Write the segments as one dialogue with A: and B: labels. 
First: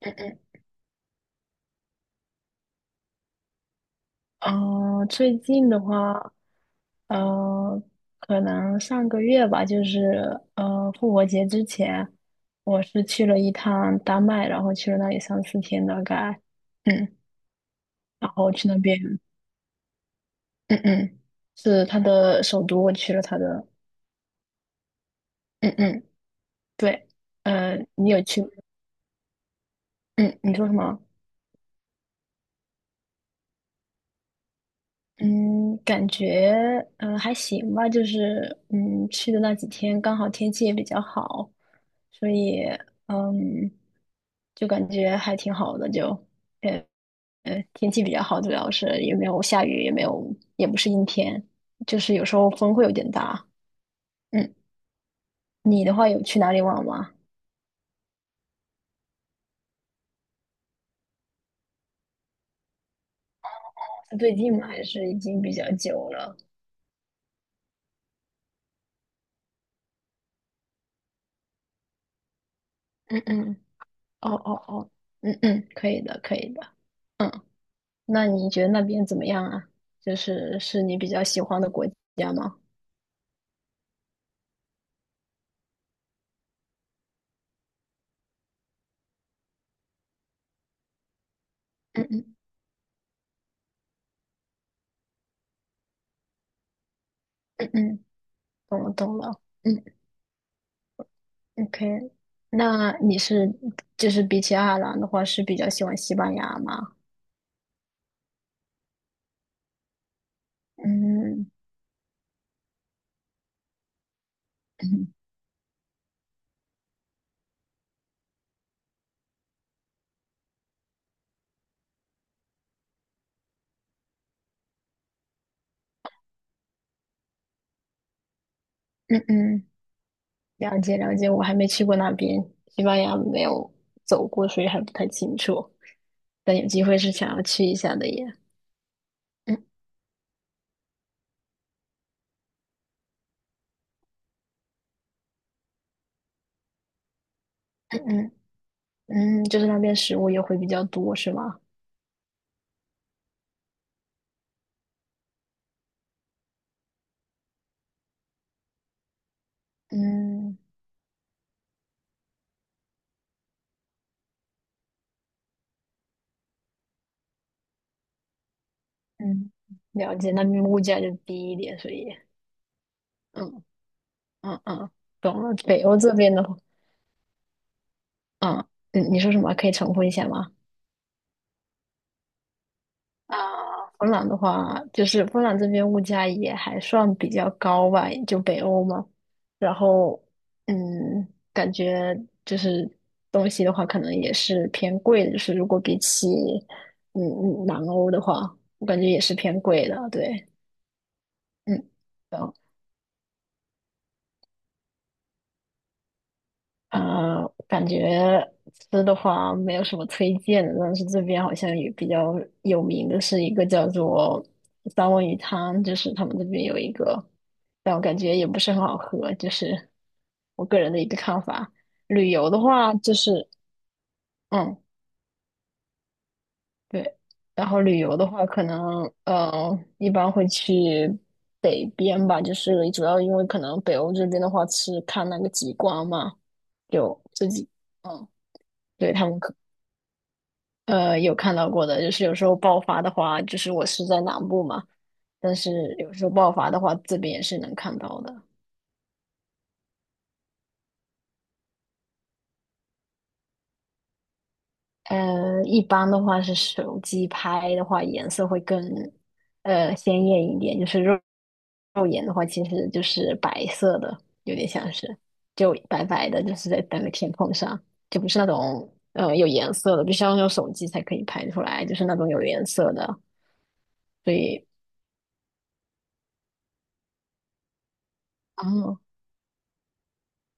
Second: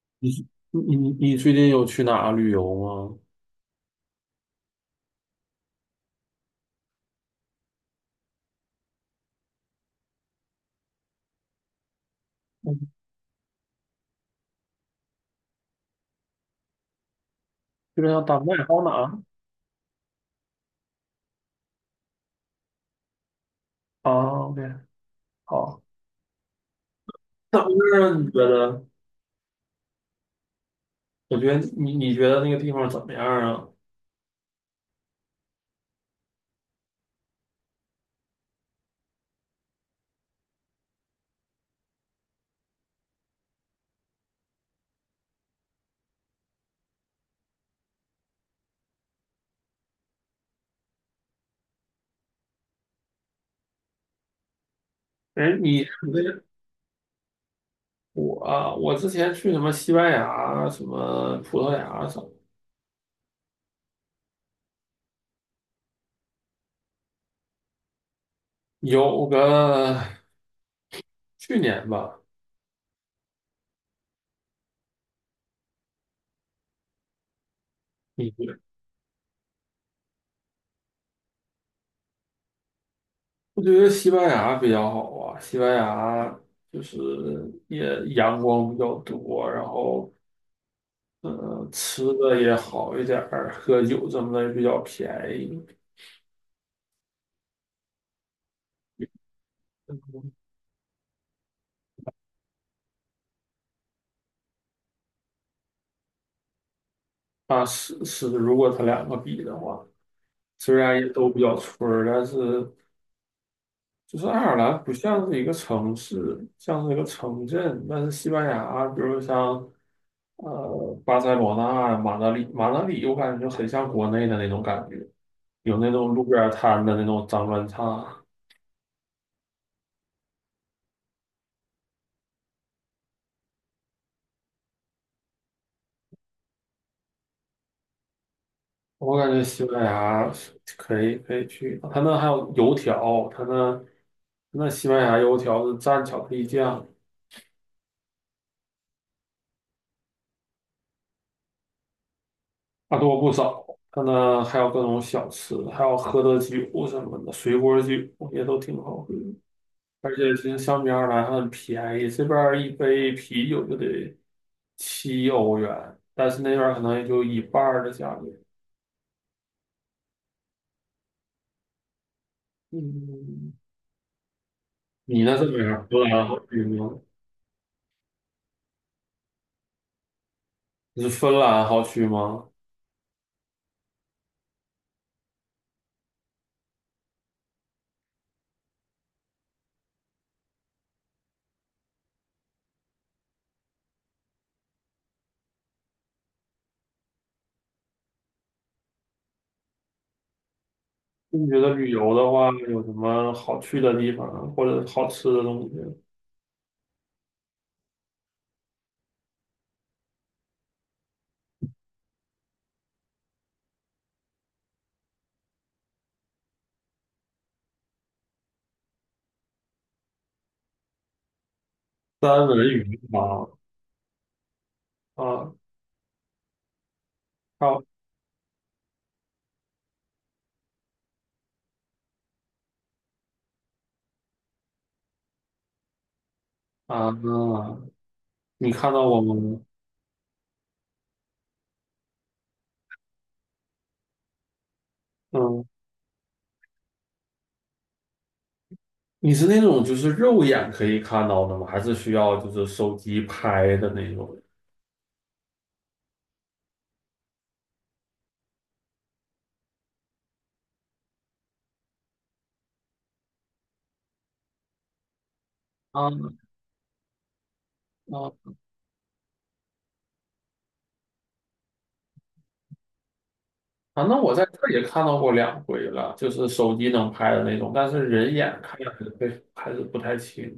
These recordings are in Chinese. A: 嗯
B: 你最近有去哪旅游吗？
A: 嗯，哦，最近的话，呃，可能上个月吧，就是复活节之前，
B: 嗯，
A: 我是去了一趟丹麦，然后去了那里3、4天大概，嗯，
B: 基本上
A: 然
B: 丹
A: 后
B: 麦
A: 去
B: 还
A: 那
B: 有哪
A: 边，
B: 儿？
A: 嗯嗯，是他的首都，我去了他的，
B: 啊哦，OK，
A: 嗯
B: 好。
A: 嗯，对，
B: 那
A: 你
B: 那
A: 有
B: 你觉
A: 去吗，
B: 得？
A: 嗯，你说什么？
B: 我觉得你你觉得那个地方怎么样啊？
A: 嗯，感觉还行吧，就是去的那几天刚好天气也比较好，所以嗯就感觉还挺好的，就呃天气比较好，主要是也没有下雨，也没有也不是阴天，就是有时候风会有点大。嗯，
B: 哎，你
A: 你
B: 你
A: 的话
B: 那
A: 有去
B: 个
A: 哪里玩吗？
B: 我之前去什么西班牙、什么葡萄牙什么，
A: 是最近吗？还是已经比较久了？
B: 有个去年吧。
A: 嗯嗯，哦哦哦，嗯嗯，可以的，可以的。嗯。那
B: 你觉
A: 你
B: 得
A: 觉得那边怎么样啊？就是是你比较喜欢的国家吗？
B: 我觉得西班牙比较好啊。西班牙就是也阳光比较多，然后吃
A: 嗯嗯
B: 的也好一点儿，喝酒什么的也比较便宜。
A: 嗯嗯，懂了懂了。嗯，OK。那你是就是比起爱尔兰的话，是比较喜欢西班牙吗？
B: 啊，是是，如果他两个比的话，虽然也都比
A: 嗯
B: 较村儿，但是就是爱尔兰不
A: 嗯
B: 像是一个城市，像是一个城镇。但是西班牙，比如像呃巴塞罗那、马德里，马德里我感觉就很像国内的那种感觉，有那种路边摊的那种脏乱差。
A: 嗯嗯，了解了解。我还没去过那边，西班牙没有走过，所以还不太清楚。但有机会是想要去一下的耶。
B: 我感觉西
A: 嗯
B: 班牙是可以去，他那还有油条，他那那西班牙油条是蘸巧克力酱，
A: 嗯嗯嗯，就是那边食物也会比较多，是吗？
B: 啊多不少。他那还有各种小吃，还有喝的酒什么的，水果酒也都挺好喝。而且其
A: 嗯。
B: 实相比而来还很便宜，这边儿一杯啤酒就得7欧元，但是那边儿可能也就一半儿的价格。
A: 嗯，了解，那边物价就低一点，所以，
B: 嗯，
A: 嗯嗯嗯，
B: 你那
A: 懂
B: 是
A: 了。
B: 哪
A: 北
B: 儿？
A: 欧
B: 芬
A: 这
B: 兰
A: 边的
B: 好
A: 话，
B: 去吗？
A: 嗯，嗯，你说什么？可以重复一下吗？
B: 你是芬兰好去吗？
A: 啊，芬兰的话，就是芬兰这边物价也还算比较高吧，就北欧嘛。然后，嗯，感觉就是东西的话，可能也是偏贵的，就是如果比起南欧的话，我感觉也是偏贵的，对，
B: 你觉得
A: 嗯。
B: 旅游的话，
A: 懂。
B: 有什么好去的地方，或者好吃的东西？
A: 感觉吃的话没有什么推荐的，但是这边好像也比较有名的是一个叫做三文鱼汤，就是他们这边有一个，但我感觉也不是很好喝，就是我个人的一个看法。旅
B: 三
A: 游的
B: 文
A: 话，
B: 鱼
A: 就
B: 吗？
A: 是嗯，
B: 啊，
A: 对，然后
B: 靠
A: 旅游的话，可能一般会去北边吧，就是主要因为可能北欧这边的话是看那个极光嘛，
B: 啊，
A: 有自己嗯。
B: 你看到
A: 对，
B: 过
A: 他
B: 吗？
A: 们可呃，有看到过的，就是有时候爆发的话，就是我是在南部嘛，但
B: 嗯，
A: 是有时候爆发的话，这边也是能看到的。
B: 你是那种就是肉眼可以看到的吗？还是需要就是手机拍的那种？
A: 一般的话是手机拍的话，颜色会更鲜艳一点，就是肉眼的话，其实就是白色的，有点像是就白白的，
B: 啊
A: 就是在那个天空上，就不是那
B: 啊
A: 种有颜色的，必须要用手机才可以拍出来，就是那种有颜色的，
B: 啊！那
A: 所
B: 我在这
A: 以。
B: 儿也看到过两回了，就是手机能拍的那种，但是人眼看还
A: 哦，
B: 是会还是不太清。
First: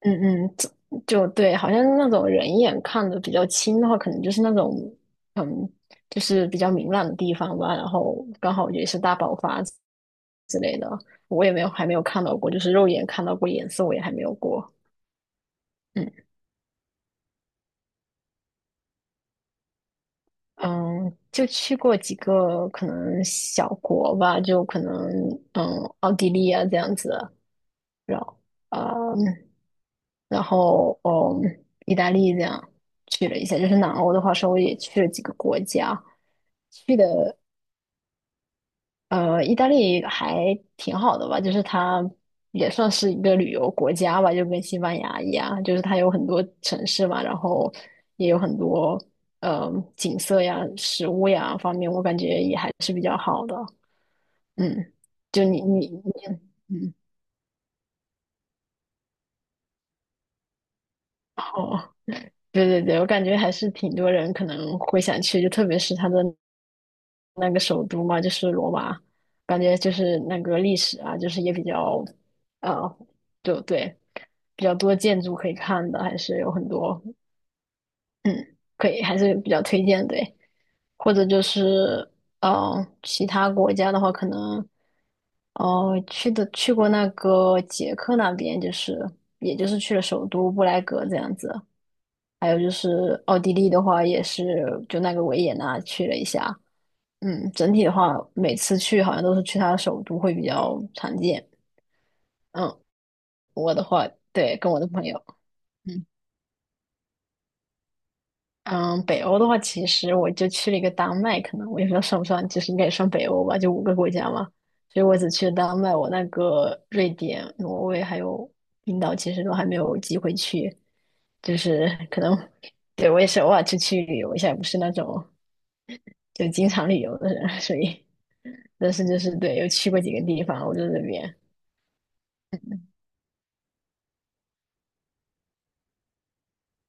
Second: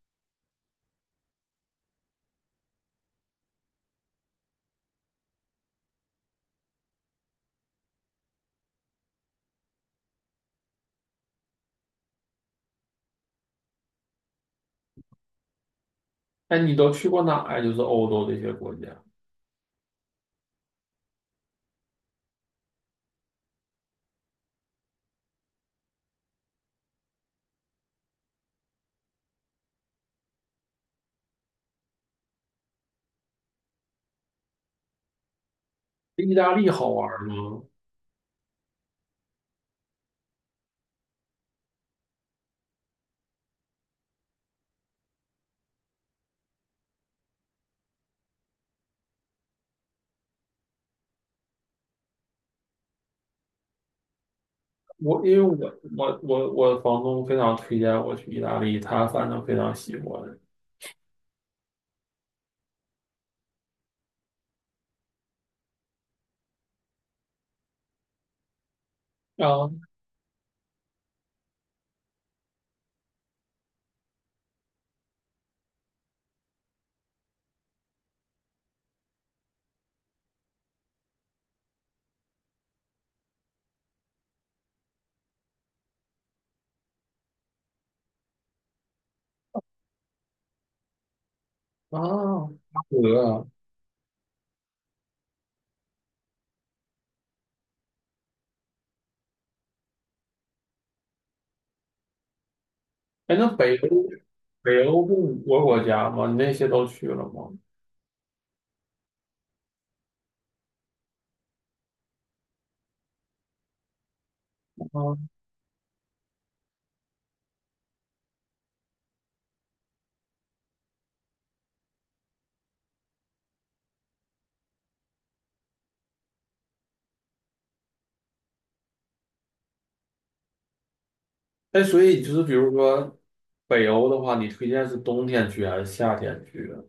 A: 嗯嗯，就对，好像那种人眼看的比较清的话，可能就是那种，嗯，就是比较明朗的地方吧。然后刚好也是大爆发之类的，我也没有还没有看到过，就是肉眼看到过颜色，我也还没有过。嗯
B: 哎，你都去过哪呀？就是欧洲这些国家。
A: 嗯，就去过几个可能小国吧，就可能嗯奥地利啊这样子，然后。嗯然后意大利这样去了一下，就是南欧的话，稍微也去了几个国家，
B: 意大利好
A: 去
B: 玩
A: 的
B: 吗？
A: 意大利还挺好的吧，就是它也算是一个旅游国家吧，就跟西班牙一样，就是它有很多城市嘛，然后也有很多呃景色呀、食物呀方面，我感觉也还是比较好的。嗯，
B: 因为
A: 就你，
B: 我
A: 嗯。
B: 房东非常推荐我去意大利，他反正非常喜欢。
A: 对对对，我感觉还是挺多人可能会想去，就特别是他的那个首都嘛，就是罗马，感
B: 啊
A: 觉就是那个历史啊，就是也比较，呃，就对，比较多建筑可以看的，还是有很多，嗯，可以，还是比较推荐，对。或者就是其他国家的话，可能去过那个捷克那边，就是也就是去了首都布莱格这样子，
B: 啊，
A: 还有就
B: 巴
A: 是
B: 德
A: 奥
B: 啊。
A: 地利的话，也是就那个维也纳去了一下。嗯，整体的话，每次去好像都是去他的首都会比较常见。嗯，
B: 哎，那
A: 我
B: 北
A: 的
B: 欧
A: 话，对，跟我
B: 北
A: 的
B: 欧
A: 朋
B: 不
A: 友。
B: 五个国
A: 嗯。
B: 家吗？你那些都去了吗？
A: 嗯，北欧的话，其实我就去了一个丹麦，可能我也不知道算不算，就是应该也算北欧吧，就五个国家嘛。所以我
B: 啊。
A: 只去了丹麦，我那个瑞典、挪威还有冰岛，其实都还没有机会去。就是可能，对，我也是偶尔出去旅游一下，不是那种就经常旅游的人，所以 但是就是对，有去过几个地方，我在这边。
B: 哎，所以就是比如说北欧的话，你推荐是冬天去还是夏天去啊？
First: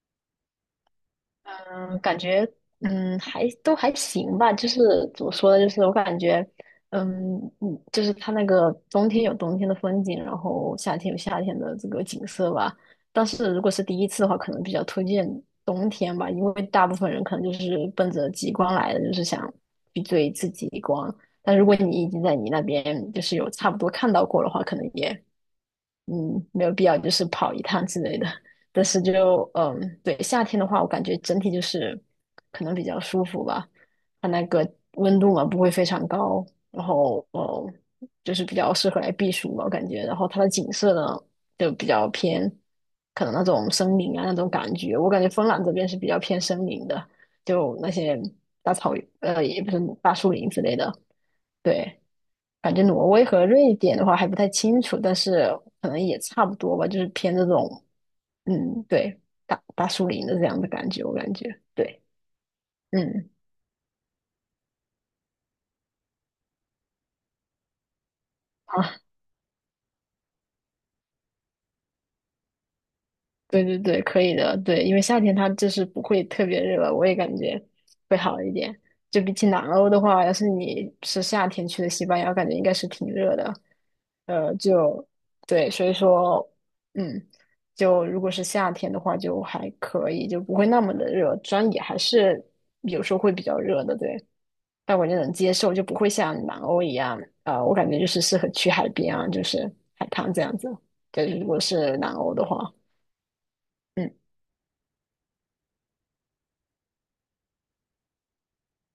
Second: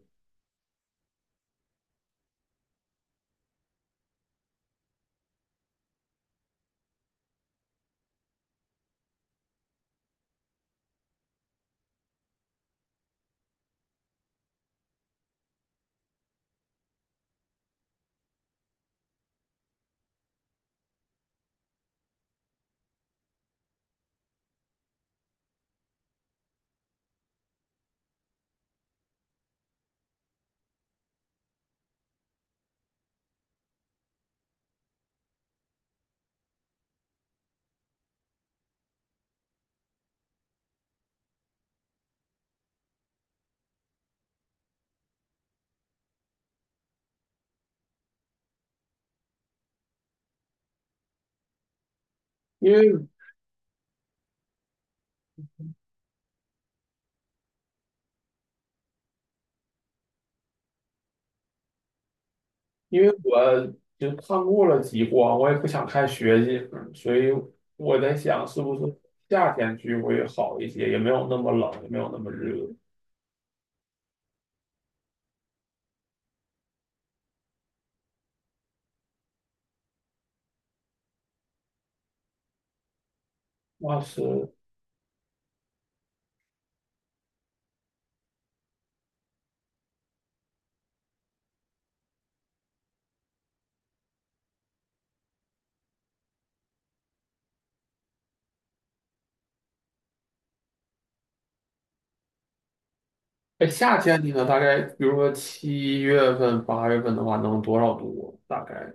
A: 嗯，感觉还都还行吧，就是怎么说呢，就是我感觉就是它那个冬天有冬天的风景，然后夏天有夏天的这个景色吧。但是如果是第一次的话，可能比较推荐冬天吧，因为大部分人可能就是奔着极光来的，就是想去追一次极光。但如果你已经在你那边就是有差不多看到过的话，可能也没有必要就是跑一趟之类的。但是就对，夏天的话，我感觉整体就是可能比较舒服吧，它那个温度嘛不会非常高，然后就是比较适合来避暑嘛，我感觉。然后它的景色呢就比较偏，可能那种森林啊那种感觉，我感觉芬兰这边是比较偏森林的，就那些大草原，也不是大树林之类的，对。
B: 因
A: 感觉
B: 为
A: 挪威和瑞典的话还不太清楚，但是可能也差不多吧，就是偏这种，嗯，对，大树林的这样的感觉，我感觉，对，
B: 因为
A: 嗯，
B: 我就看过了极光，我也不想看雪景，所以我在想是不是
A: 好。
B: 夏天去会好一些，也没有那么冷，也没有那么热。
A: 对对对，可以的。对，因为夏天它就是不会特别热我也感觉会好一点。就比起南欧的话，要是你是夏天去的西班牙，感觉应该是挺热的。
B: 那是。
A: 就对，所以说，嗯，就如果是夏天的话，就还可以，就不会那么的热。虽然也还是有时候会比较热的，对，但我就能接受，就不会像南欧一样。我感觉就是适合去海边啊，就是海滩这样子。对，如果是南欧的话。
B: 哎，夏
A: 嗯。
B: 天你呢？大概，比如说7月份、8月份的话，能多少度？大概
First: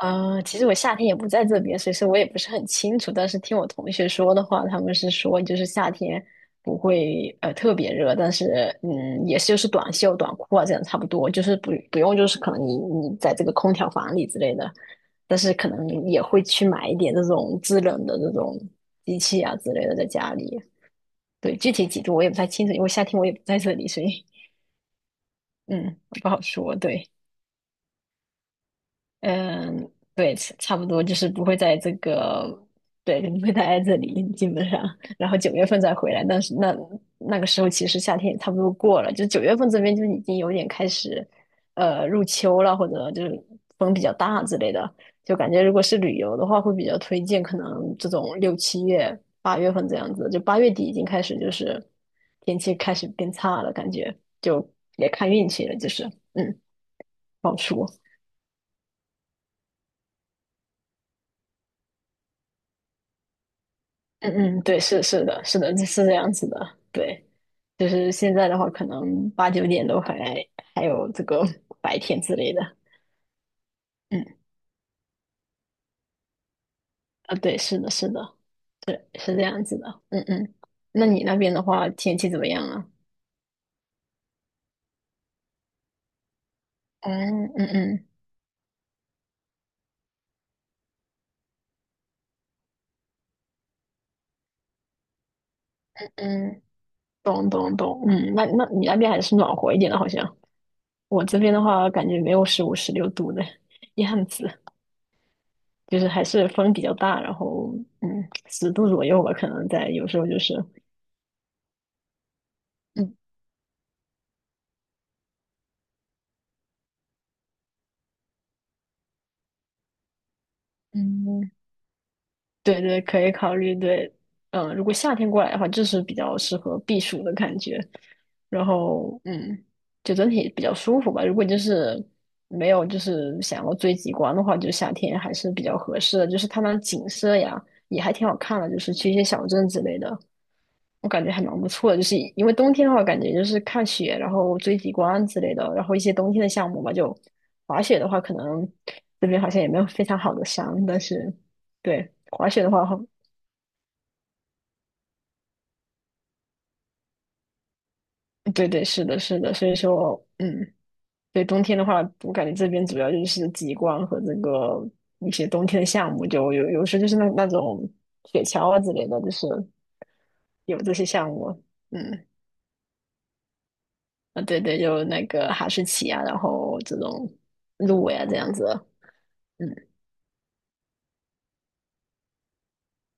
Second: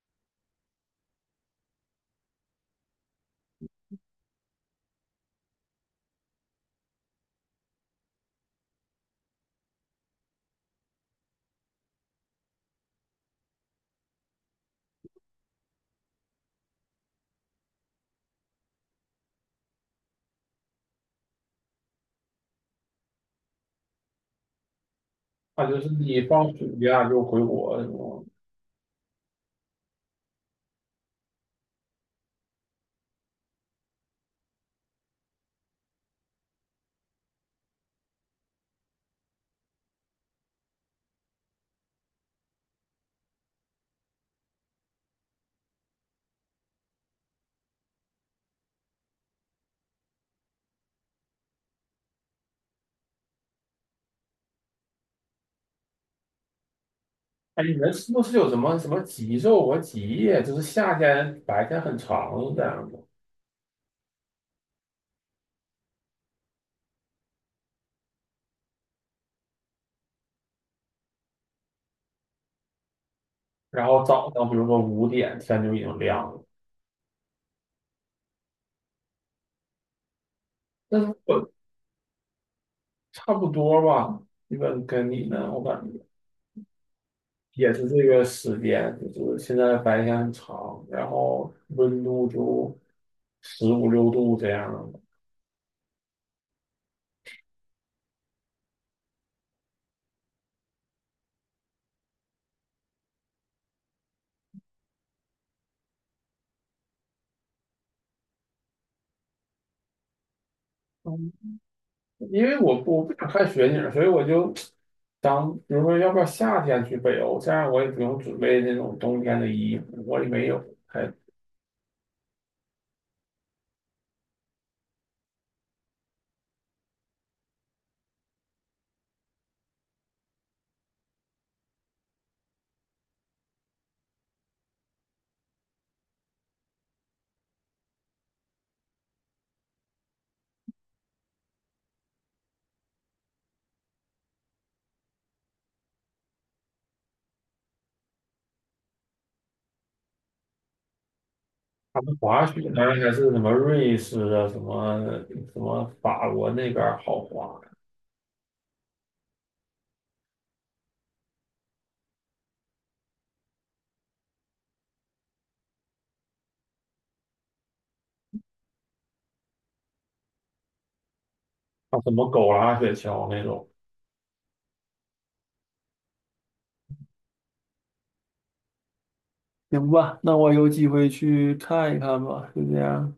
A: 其实我夏天也不在这边，所以说我也不是很清楚。但是听我同学说的话，他们是说就是夏天不会特别热，但是嗯，也是就是短袖、短裤啊这样差不多，就是不用就是可能你在这个空调房里之类的，但是可能也会去买一点这种制冷的这种机器啊之类的在家里。对，具体几度我也不太清楚，因为夏天我也不在这里，所以
B: 啊，就是
A: 嗯
B: 你
A: 不好
B: 放
A: 说。
B: 暑假
A: 对。
B: 就回国什么？
A: 嗯，对，差不多就是不会在这个，对，不会待在这里，基本上，然后九月份再回来。但是那那个时候其实夏天也差不多过了，就九月份这边就已经有点开始，入秋了，或者就是风比较大之类的。就感觉如果是旅游的话，会比较推荐可能这种6、7月、8月份这样子，就8月底已经开始就是天气开始变差了，感觉就也看运气了，就是嗯，不好
B: 哎，你
A: 说。
B: 们是不是有什么什么极昼和极夜？就是夏天白天很长是这样的，
A: 嗯嗯，对，是是的，是的，是这样子的，对，就是现在的话，可能8、9点都还有这个 白天之类的，
B: 然后
A: 嗯
B: 早上比如说5点天就已经亮了。
A: 啊，对，是的，是的，对，是这样子的，嗯嗯，
B: 但
A: 那
B: 是
A: 你那
B: 我
A: 边的话，天气怎么样啊？
B: 差不多吧，基本跟你呢，我感觉
A: 嗯嗯
B: 也是这
A: 嗯
B: 个时间，就是现在白天很长，然后温度就15、16度这样。
A: 嗯，懂懂懂，嗯，那你那边还是暖和一点的，好像我这边的话，感觉没有15、16度的 样子，就是还是风比较大，然后嗯，10度左右吧，可能在有时候就是。
B: 因为我不
A: 嗯
B: 想看雪景，所以我就想，比如说，要不要夏天去北欧？这样我也不用准备那种冬天的衣服，我也没有。还
A: 嗯，对对，可以考虑。对，嗯，如果夏天过来的话，就是比较适合避暑的感觉。然后，嗯，就整体比较舒服吧。如果就是没有就是想要追极光的话，就夏天还是比较合适的。就是它那景色呀，也还挺好看的。就是去一些小镇之类的，我感觉还蛮不错的。就是因为冬天的话，感觉就是看雪，然后追极光之类的，然后一些冬天的项目吧。就滑雪的话，可能这边好像也没有非常好的山，但是。
B: 他
A: 对，
B: 们滑
A: 滑
B: 雪
A: 雪的
B: 呢，
A: 话，
B: 然还是什么瑞士啊，什么什么法国那边儿好滑，
A: 对对，是的，是的，所以说，嗯，对，冬天的话，我感觉这边主要就是极光和这个一些冬天的项目，就有时就是那种雪橇啊之类的，就是有这些项目，
B: 啊，什
A: 嗯，
B: 么狗拉雪橇那种。
A: 啊，对对，有那个哈士奇啊，然后这种鹿呀、这样子，嗯。
B: 行吧，那我有机会去看一看吧，就这样。